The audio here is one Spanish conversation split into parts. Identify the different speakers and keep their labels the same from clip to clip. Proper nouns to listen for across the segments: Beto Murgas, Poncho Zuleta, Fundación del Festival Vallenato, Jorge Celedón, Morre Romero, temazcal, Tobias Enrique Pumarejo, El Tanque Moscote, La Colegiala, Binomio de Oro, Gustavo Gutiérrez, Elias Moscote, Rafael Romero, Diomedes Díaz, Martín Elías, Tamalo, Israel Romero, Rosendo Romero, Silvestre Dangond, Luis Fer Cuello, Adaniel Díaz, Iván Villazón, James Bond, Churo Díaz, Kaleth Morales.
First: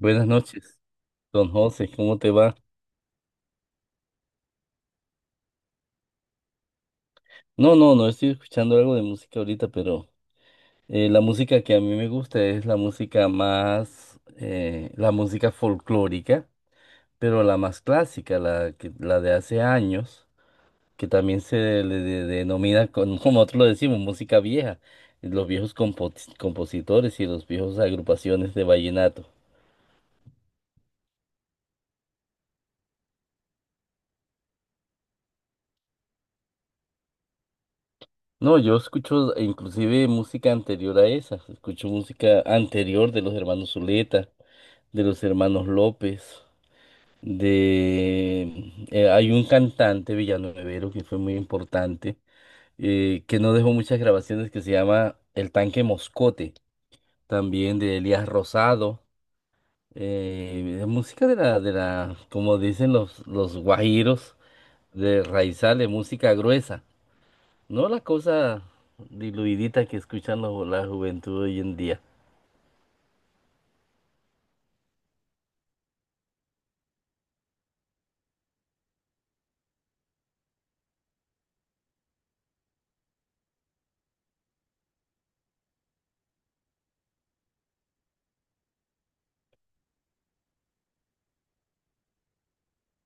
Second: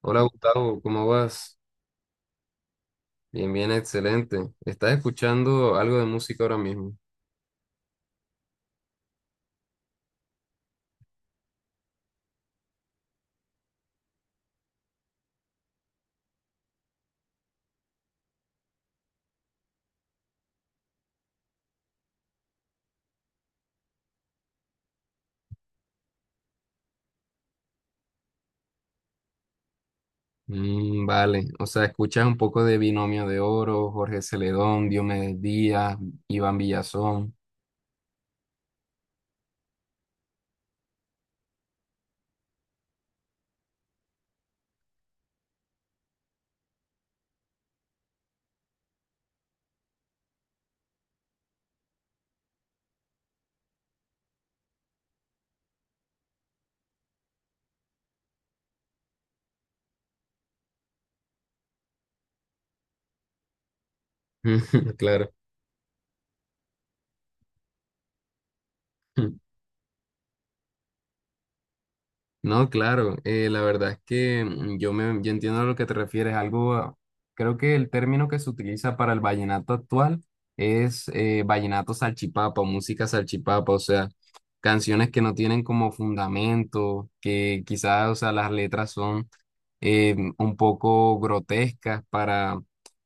Speaker 1: Hola
Speaker 2: noches,
Speaker 1: Gustavo, ¿cómo
Speaker 2: don
Speaker 1: vas?
Speaker 2: José, ¿cómo te va?
Speaker 1: Bien, bien, excelente. ¿Estás escuchando algo de música ahora mismo?
Speaker 2: No estoy escuchando algo de música ahorita, pero la música que a mí me gusta es la música más, la música folclórica, pero la más clásica, la de hace años, que también se denomina, como nosotros lo decimos, música vieja, los compositores y los viejos agrupaciones de vallenato.
Speaker 1: Mm, vale, o sea, escuchas un poco de Binomio de Oro, Jorge Celedón, Diomedes Díaz, Iván Villazón.
Speaker 2: No, yo escucho inclusive música anterior a esa, escucho música anterior de los hermanos Zuleta, de los hermanos López, de hay un cantante villanuevero que fue muy importante, que no dejó muchas grabaciones, que se llama El Tanque Moscote, también de Elías Rosado, de música de la, como dicen los guajiros, de
Speaker 1: Claro.
Speaker 2: raizales, música gruesa, no la cosa diluidita que escuchan la juventud hoy en día.
Speaker 1: No, claro, la verdad es que mm, yo entiendo a lo que te refieres. Algo, ah, creo que el término que se utiliza para el vallenato actual es vallenato salchipapa, música salchipapa, o sea, canciones que no tienen como fundamento, que quizás, o sea, las letras son un poco grotescas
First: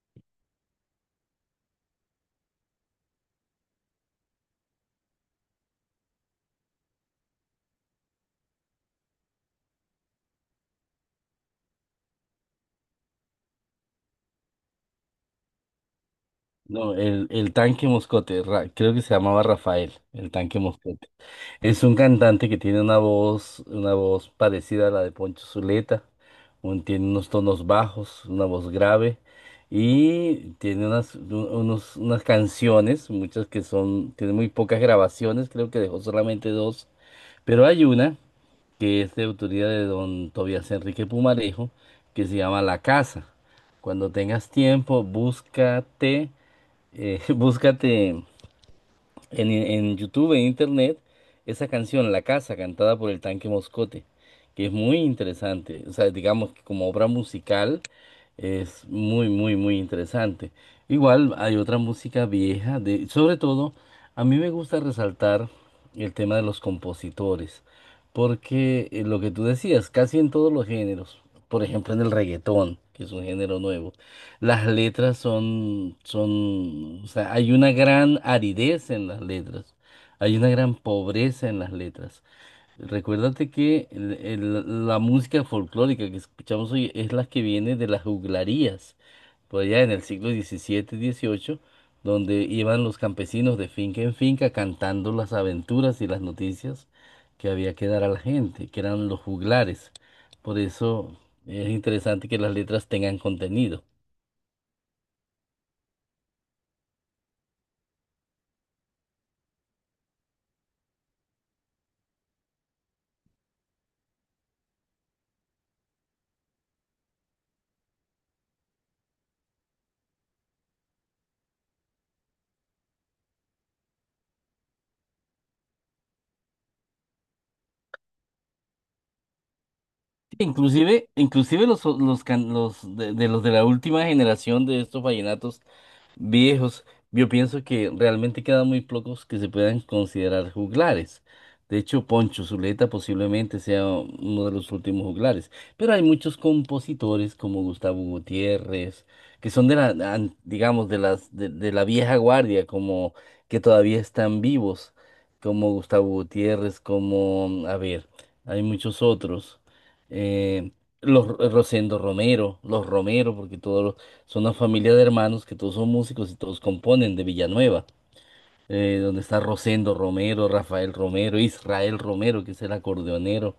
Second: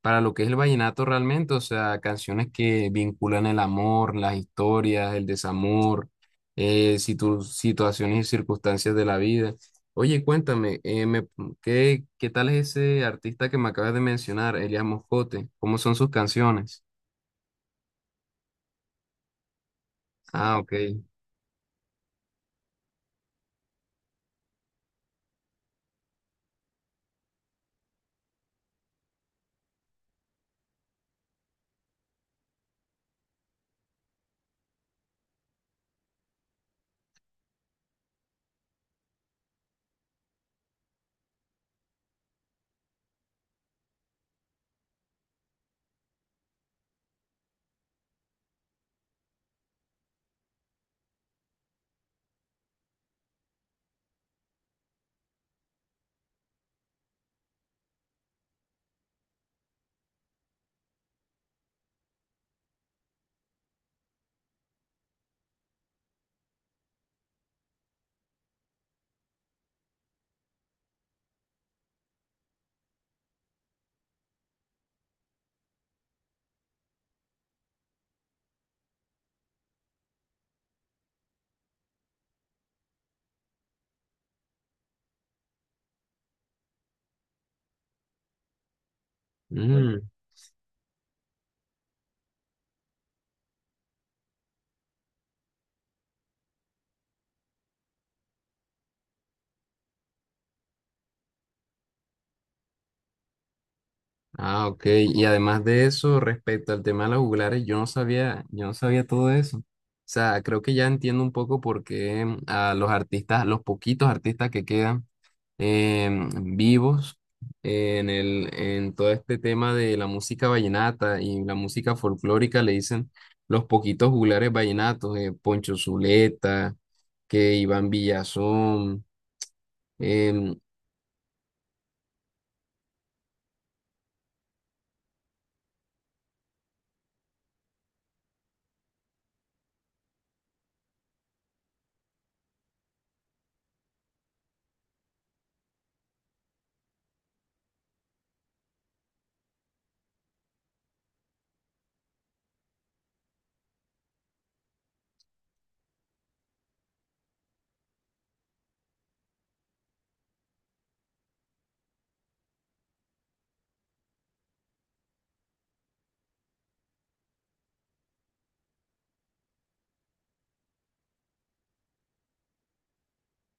Speaker 1: para lo que es el vallenato realmente, o sea, canciones que vinculan el amor, las historias, el desamor, situaciones y circunstancias de la vida. Oye, cuéntame, ¿qué, qué tal es ese artista que me acabas de mencionar, Elias Moscote? ¿Cómo son sus canciones?
Speaker 2: No, el Tanque Moscote, creo que se llamaba Rafael, el
Speaker 1: Ah,
Speaker 2: Tanque
Speaker 1: ok.
Speaker 2: Moscote. Es un cantante que tiene una voz parecida a la de Poncho Zuleta, tiene unos tonos bajos, una voz grave y tiene unas canciones, muchas que son, tiene muy pocas grabaciones, creo que dejó solamente dos, pero hay una que es de autoría de don Tobias Enrique Pumarejo, que se llama La Casa. Cuando tengas tiempo, búscate eh, búscate en, en YouTube, en Internet, esa canción, La Casa, cantada por el Tanque Moscote, que es muy interesante. O sea, digamos que como obra musical es muy, muy, muy interesante. Igual hay otra música vieja, de, sobre todo, a mí me gusta resaltar el tema de los compositores, porque lo que tú decías, casi en todos los géneros, por ejemplo en el reggaetón, que es un género nuevo, las letras son, o sea, hay una gran aridez en las letras, hay una gran pobreza en las letras. Recuérdate que la música folclórica que escuchamos hoy es la que viene de las juglarías, por
Speaker 1: Bueno.
Speaker 2: allá en el
Speaker 1: Mm.
Speaker 2: siglo XVII, XVIII, donde iban los campesinos de finca en finca cantando las aventuras y las noticias que había que dar a la gente, que eran los juglares. Por eso es interesante que las letras tengan contenido.
Speaker 1: Ah, ok. Y además de eso, respecto al tema de los juglares, yo no sabía todo eso. O sea, creo que ya entiendo un poco por qué mm, a los artistas, a los poquitos artistas que quedan em, vivos en el, en todo este tema de la música vallenata y la música folclórica le dicen los poquitos juglares vallenatos, Poncho Zuleta, que Iván Villazón, em,
Speaker 2: Inclusive, los de los de la última generación de estos vallenatos viejos, yo pienso que realmente quedan muy pocos que se puedan considerar juglares. De hecho, Poncho Zuleta posiblemente sea uno de los últimos juglares. Pero hay muchos compositores como Gustavo Gutiérrez, que son de la, digamos, de de la vieja guardia, como que todavía están vivos, como Gustavo Gutiérrez, como, a ver, hay muchos otros. Eh, los Rosendo Romero, los Romero, porque todos los son una familia de hermanos que todos son músicos y todos componen de Villanueva, donde está Rosendo Romero, Rafael Romero, Israel Romero, que es el acordeonero.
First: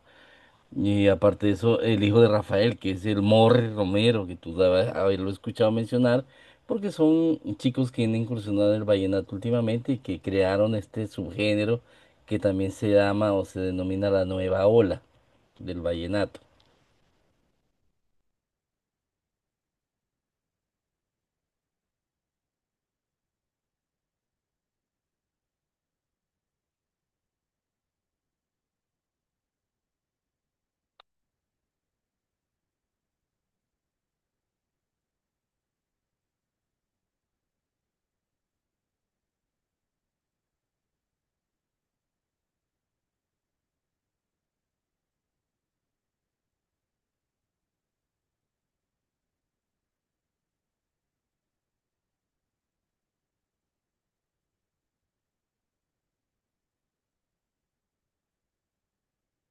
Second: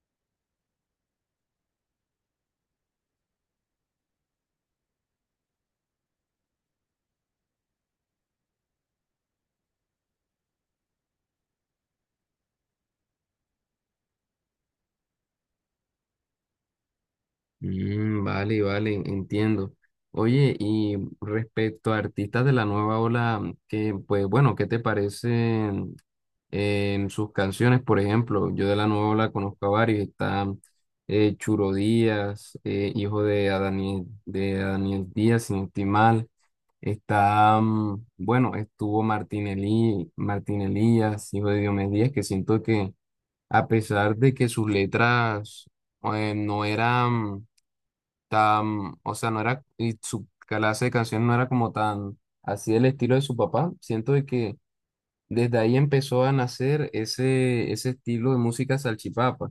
Speaker 2: Y aparte de eso, el hijo de Rafael, que es el Morre Romero, que tú debes haberlo escuchado mencionar, porque son chicos que han incursionado en el vallenato últimamente y que crearon este subgénero que también se llama o se denomina la nueva ola del vallenato.
Speaker 1: Mm, vale, vale, entiendo. Oye, y respecto a artistas de la nueva ola, que pues bueno, ¿qué te parecen en sus canciones? Por ejemplo, yo de la nueva ola conozco a varios, está Churo Díaz, hijo de Adaniel Díaz, sin no estoy mal. Está, mm, bueno, estuvo Martín Elí, Martín Elías, hijo de Diomedes Díaz, que siento que a pesar de que sus letras no eran tan, o sea, no era, y su clase de canción no era como tan así el estilo de su papá. Siento de que desde ahí empezó a nacer ese, ese estilo de música salchipapa,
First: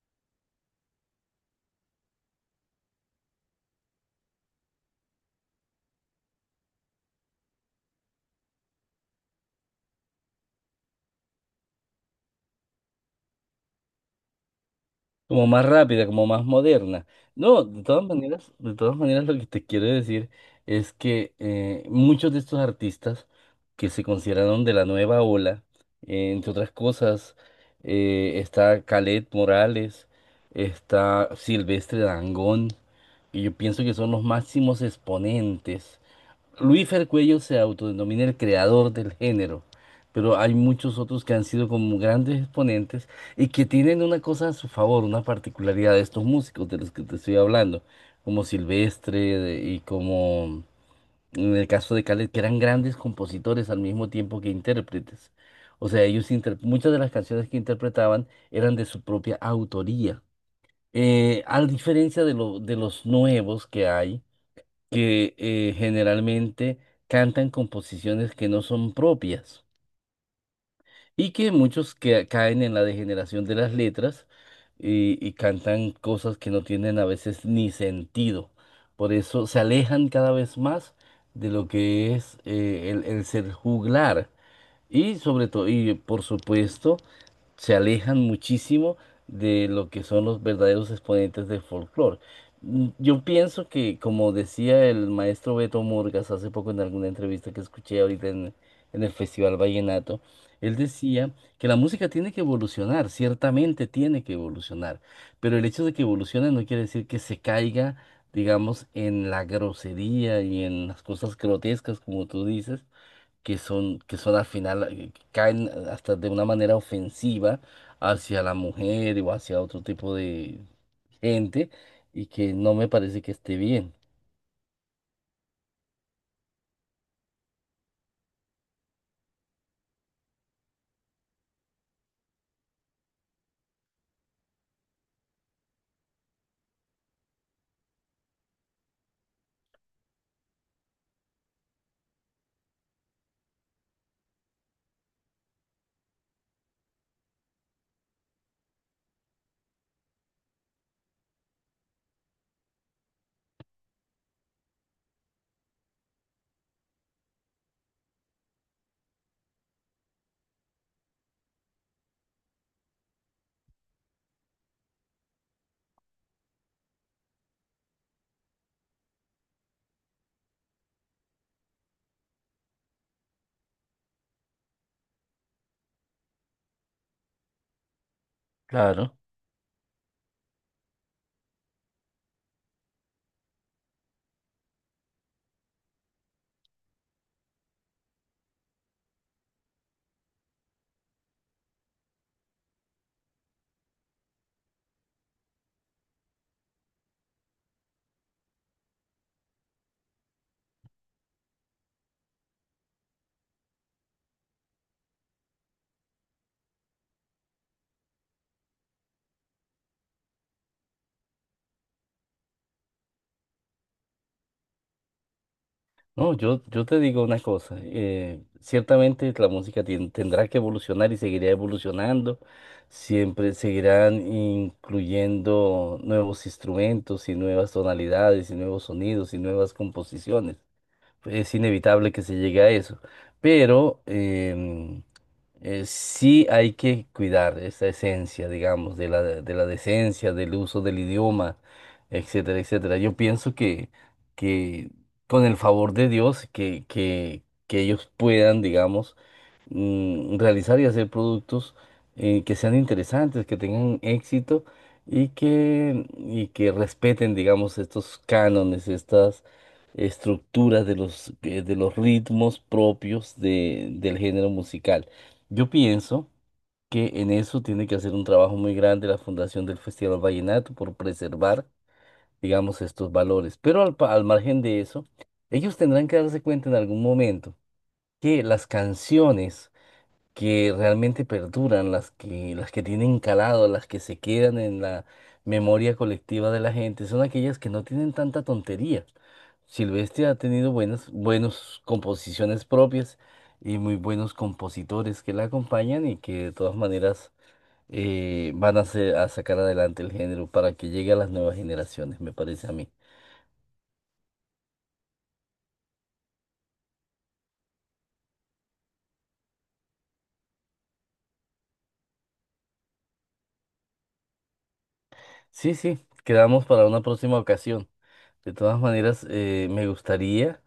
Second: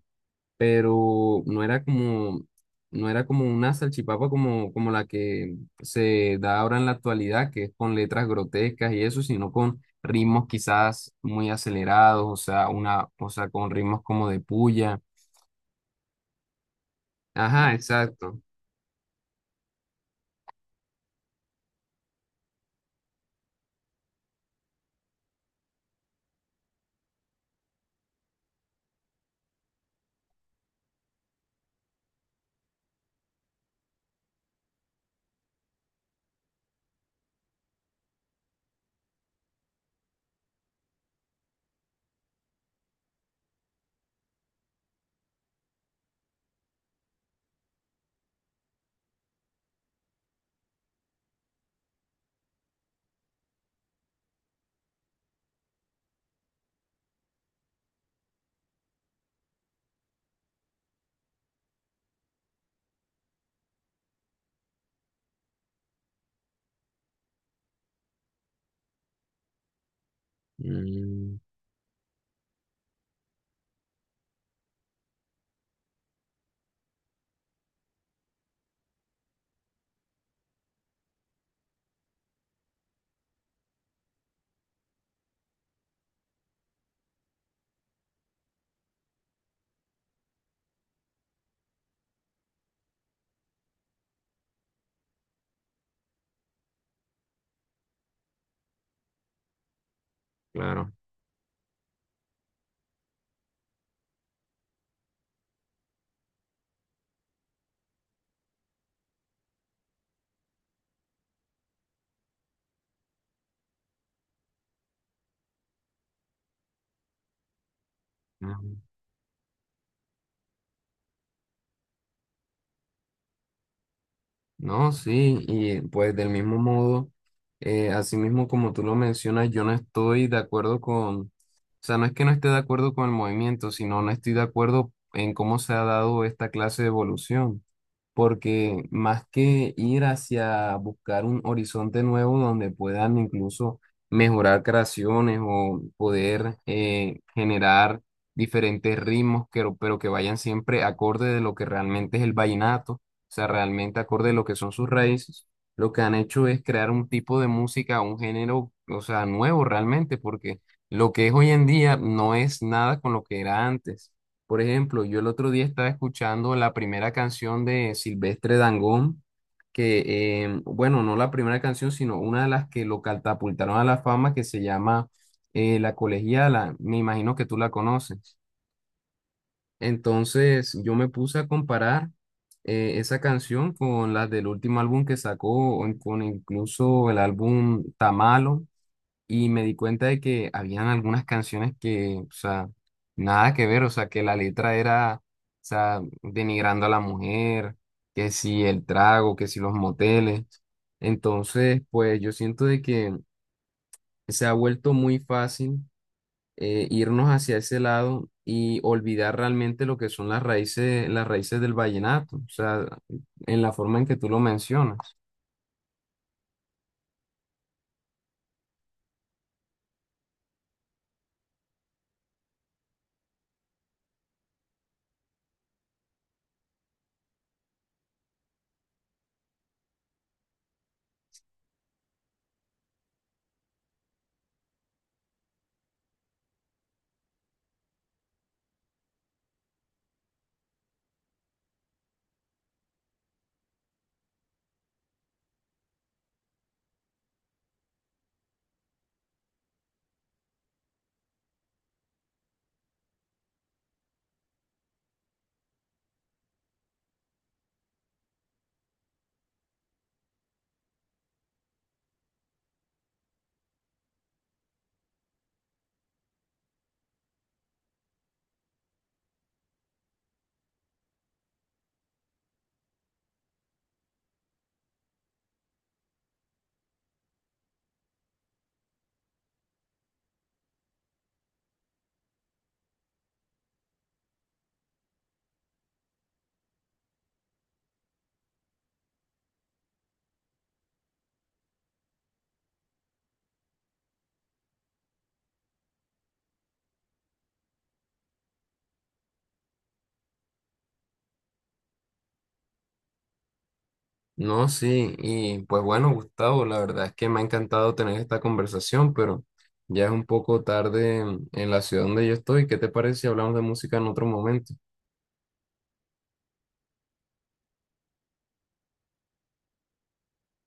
Speaker 1: pero no era como, no era como una salchipapa como, como la que se da ahora en la actualidad, que es con letras grotescas y eso, sino con ritmos quizás muy acelerados, o sea, una, o sea, con ritmos como de puya.
Speaker 2: Como más rápida, como más moderna. No,
Speaker 1: Ajá, exacto.
Speaker 2: de todas maneras lo que te quiero decir es que muchos de estos artistas que se consideraron de la nueva ola, entre otras cosas, está Kaleth Morales, está Silvestre Dangond, y yo pienso que son los máximos exponentes. Luis Fer Cuello se autodenomina el creador del género, pero hay muchos otros que han sido como grandes exponentes y que tienen una cosa a su favor, una particularidad de estos músicos de los que te estoy hablando, como y como en el caso de Khaled, que eran grandes compositores al mismo tiempo que intérpretes. O sea, muchas de las canciones que interpretaban eran de su propia autoría. A diferencia de los nuevos que hay, que generalmente cantan composiciones que no son propias y
Speaker 1: Mm,
Speaker 2: que muchos que caen en la degeneración de las letras y cantan cosas que no tienen a veces ni sentido. Por eso se alejan cada vez más de lo que es el ser juglar y sobre todo, y por supuesto, se alejan muchísimo de lo que son los verdaderos exponentes del folclore. Mm, Yo pienso que, como decía el maestro Beto Murgas hace poco en alguna entrevista que escuché ahorita en el Festival Vallenato, él
Speaker 1: claro.
Speaker 2: decía que la música tiene que evolucionar, ciertamente tiene que evolucionar, pero el hecho de que evolucione no quiere decir que se caiga, digamos, en la grosería y en las cosas grotescas, como tú dices, que son al final, caen hasta de una manera ofensiva hacia la mujer o hacia otro tipo de gente y que no me parece que esté bien.
Speaker 1: No, sí, y pues del mismo modo, así mismo como tú lo mencionas, yo no estoy de acuerdo con, o sea, no es que no esté de acuerdo con el movimiento, sino no estoy de acuerdo en cómo se ha dado esta clase de evolución porque más que ir hacia buscar un horizonte nuevo donde puedan incluso mejorar creaciones o poder generar diferentes ritmos, que- pero que vayan siempre acorde de lo que realmente es el vallenato, o sea, realmente acorde de lo que son sus raíces, lo que han hecho es crear un tipo de música, un género, o sea, nuevo realmente, porque lo que es hoy en día no es nada con lo que era antes. Por ejemplo, yo el otro día estaba escuchando la primera canción de Silvestre Dangond, que, bueno, no la primera canción, sino una de las que lo catapultaron a la fama, que se llama La Colegiala. Me imagino que tú la conoces.
Speaker 2: Claro.
Speaker 1: Entonces, yo me puse a comparar esa canción con las del último álbum que sacó, o con incluso el álbum Tamalo y me di cuenta de que habían algunas canciones que, o sea, nada que ver, o sea, que la letra era, o sea, denigrando a la mujer, que si el trago, que si los moteles. Entonces, pues yo siento de que se ha vuelto muy fácil irnos hacia ese lado y olvidar realmente lo que son las raíces del vallenato, o sea, en la forma en que tú lo mencionas.
Speaker 2: No, yo te digo una cosa, ciertamente la música tendrá que evolucionar y seguirá evolucionando, siempre seguirán incluyendo nuevos instrumentos y nuevas tonalidades y nuevos sonidos y nuevas composiciones. Es inevitable que se llegue a eso. Pero sí hay que cuidar esa esencia, digamos, de de la decencia, del uso del idioma, etcétera, etcétera. Yo pienso que con el favor de Dios, que ellos puedan, digamos, realizar y hacer productos que sean interesantes, que tengan éxito y que respeten, digamos, estos cánones, estas estructuras de los ritmos propios del género musical. Yo pienso que en eso tiene que hacer un trabajo muy grande la Fundación del Festival Vallenato por preservar, digamos, estos valores. Pero al margen de eso, ellos tendrán que darse cuenta en algún momento que las canciones que realmente perduran, las que tienen calado, las que se quedan en la memoria colectiva de la gente, son aquellas que no tienen tanta tontería. Silvestre ha tenido buenas composiciones propias y muy buenos compositores que la acompañan y que de todas maneras a sacar adelante el género para que llegue a las nuevas generaciones, me parece a mí.
Speaker 1: No, sí, y pues bueno, Gustavo, la verdad es que me ha encantado tener esta conversación, pero ya es un poco tarde en la ciudad donde yo estoy. ¿Qué te parece si hablamos de música en otro momento?
Speaker 2: Sí, sí, quedamos para una próxima ocasión. De todas maneras, me gustaría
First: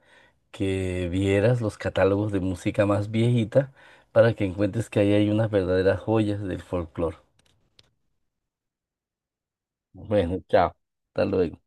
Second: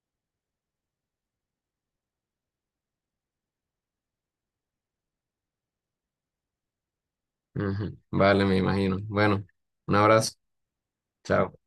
Speaker 2: que vieras los catálogos de música más viejita para que encuentres que ahí hay unas verdaderas joyas del folclore.
Speaker 1: Ujú, vale, me imagino. Bueno, un abrazo.
Speaker 2: Bueno, chao. Hasta
Speaker 1: Chao.
Speaker 2: luego.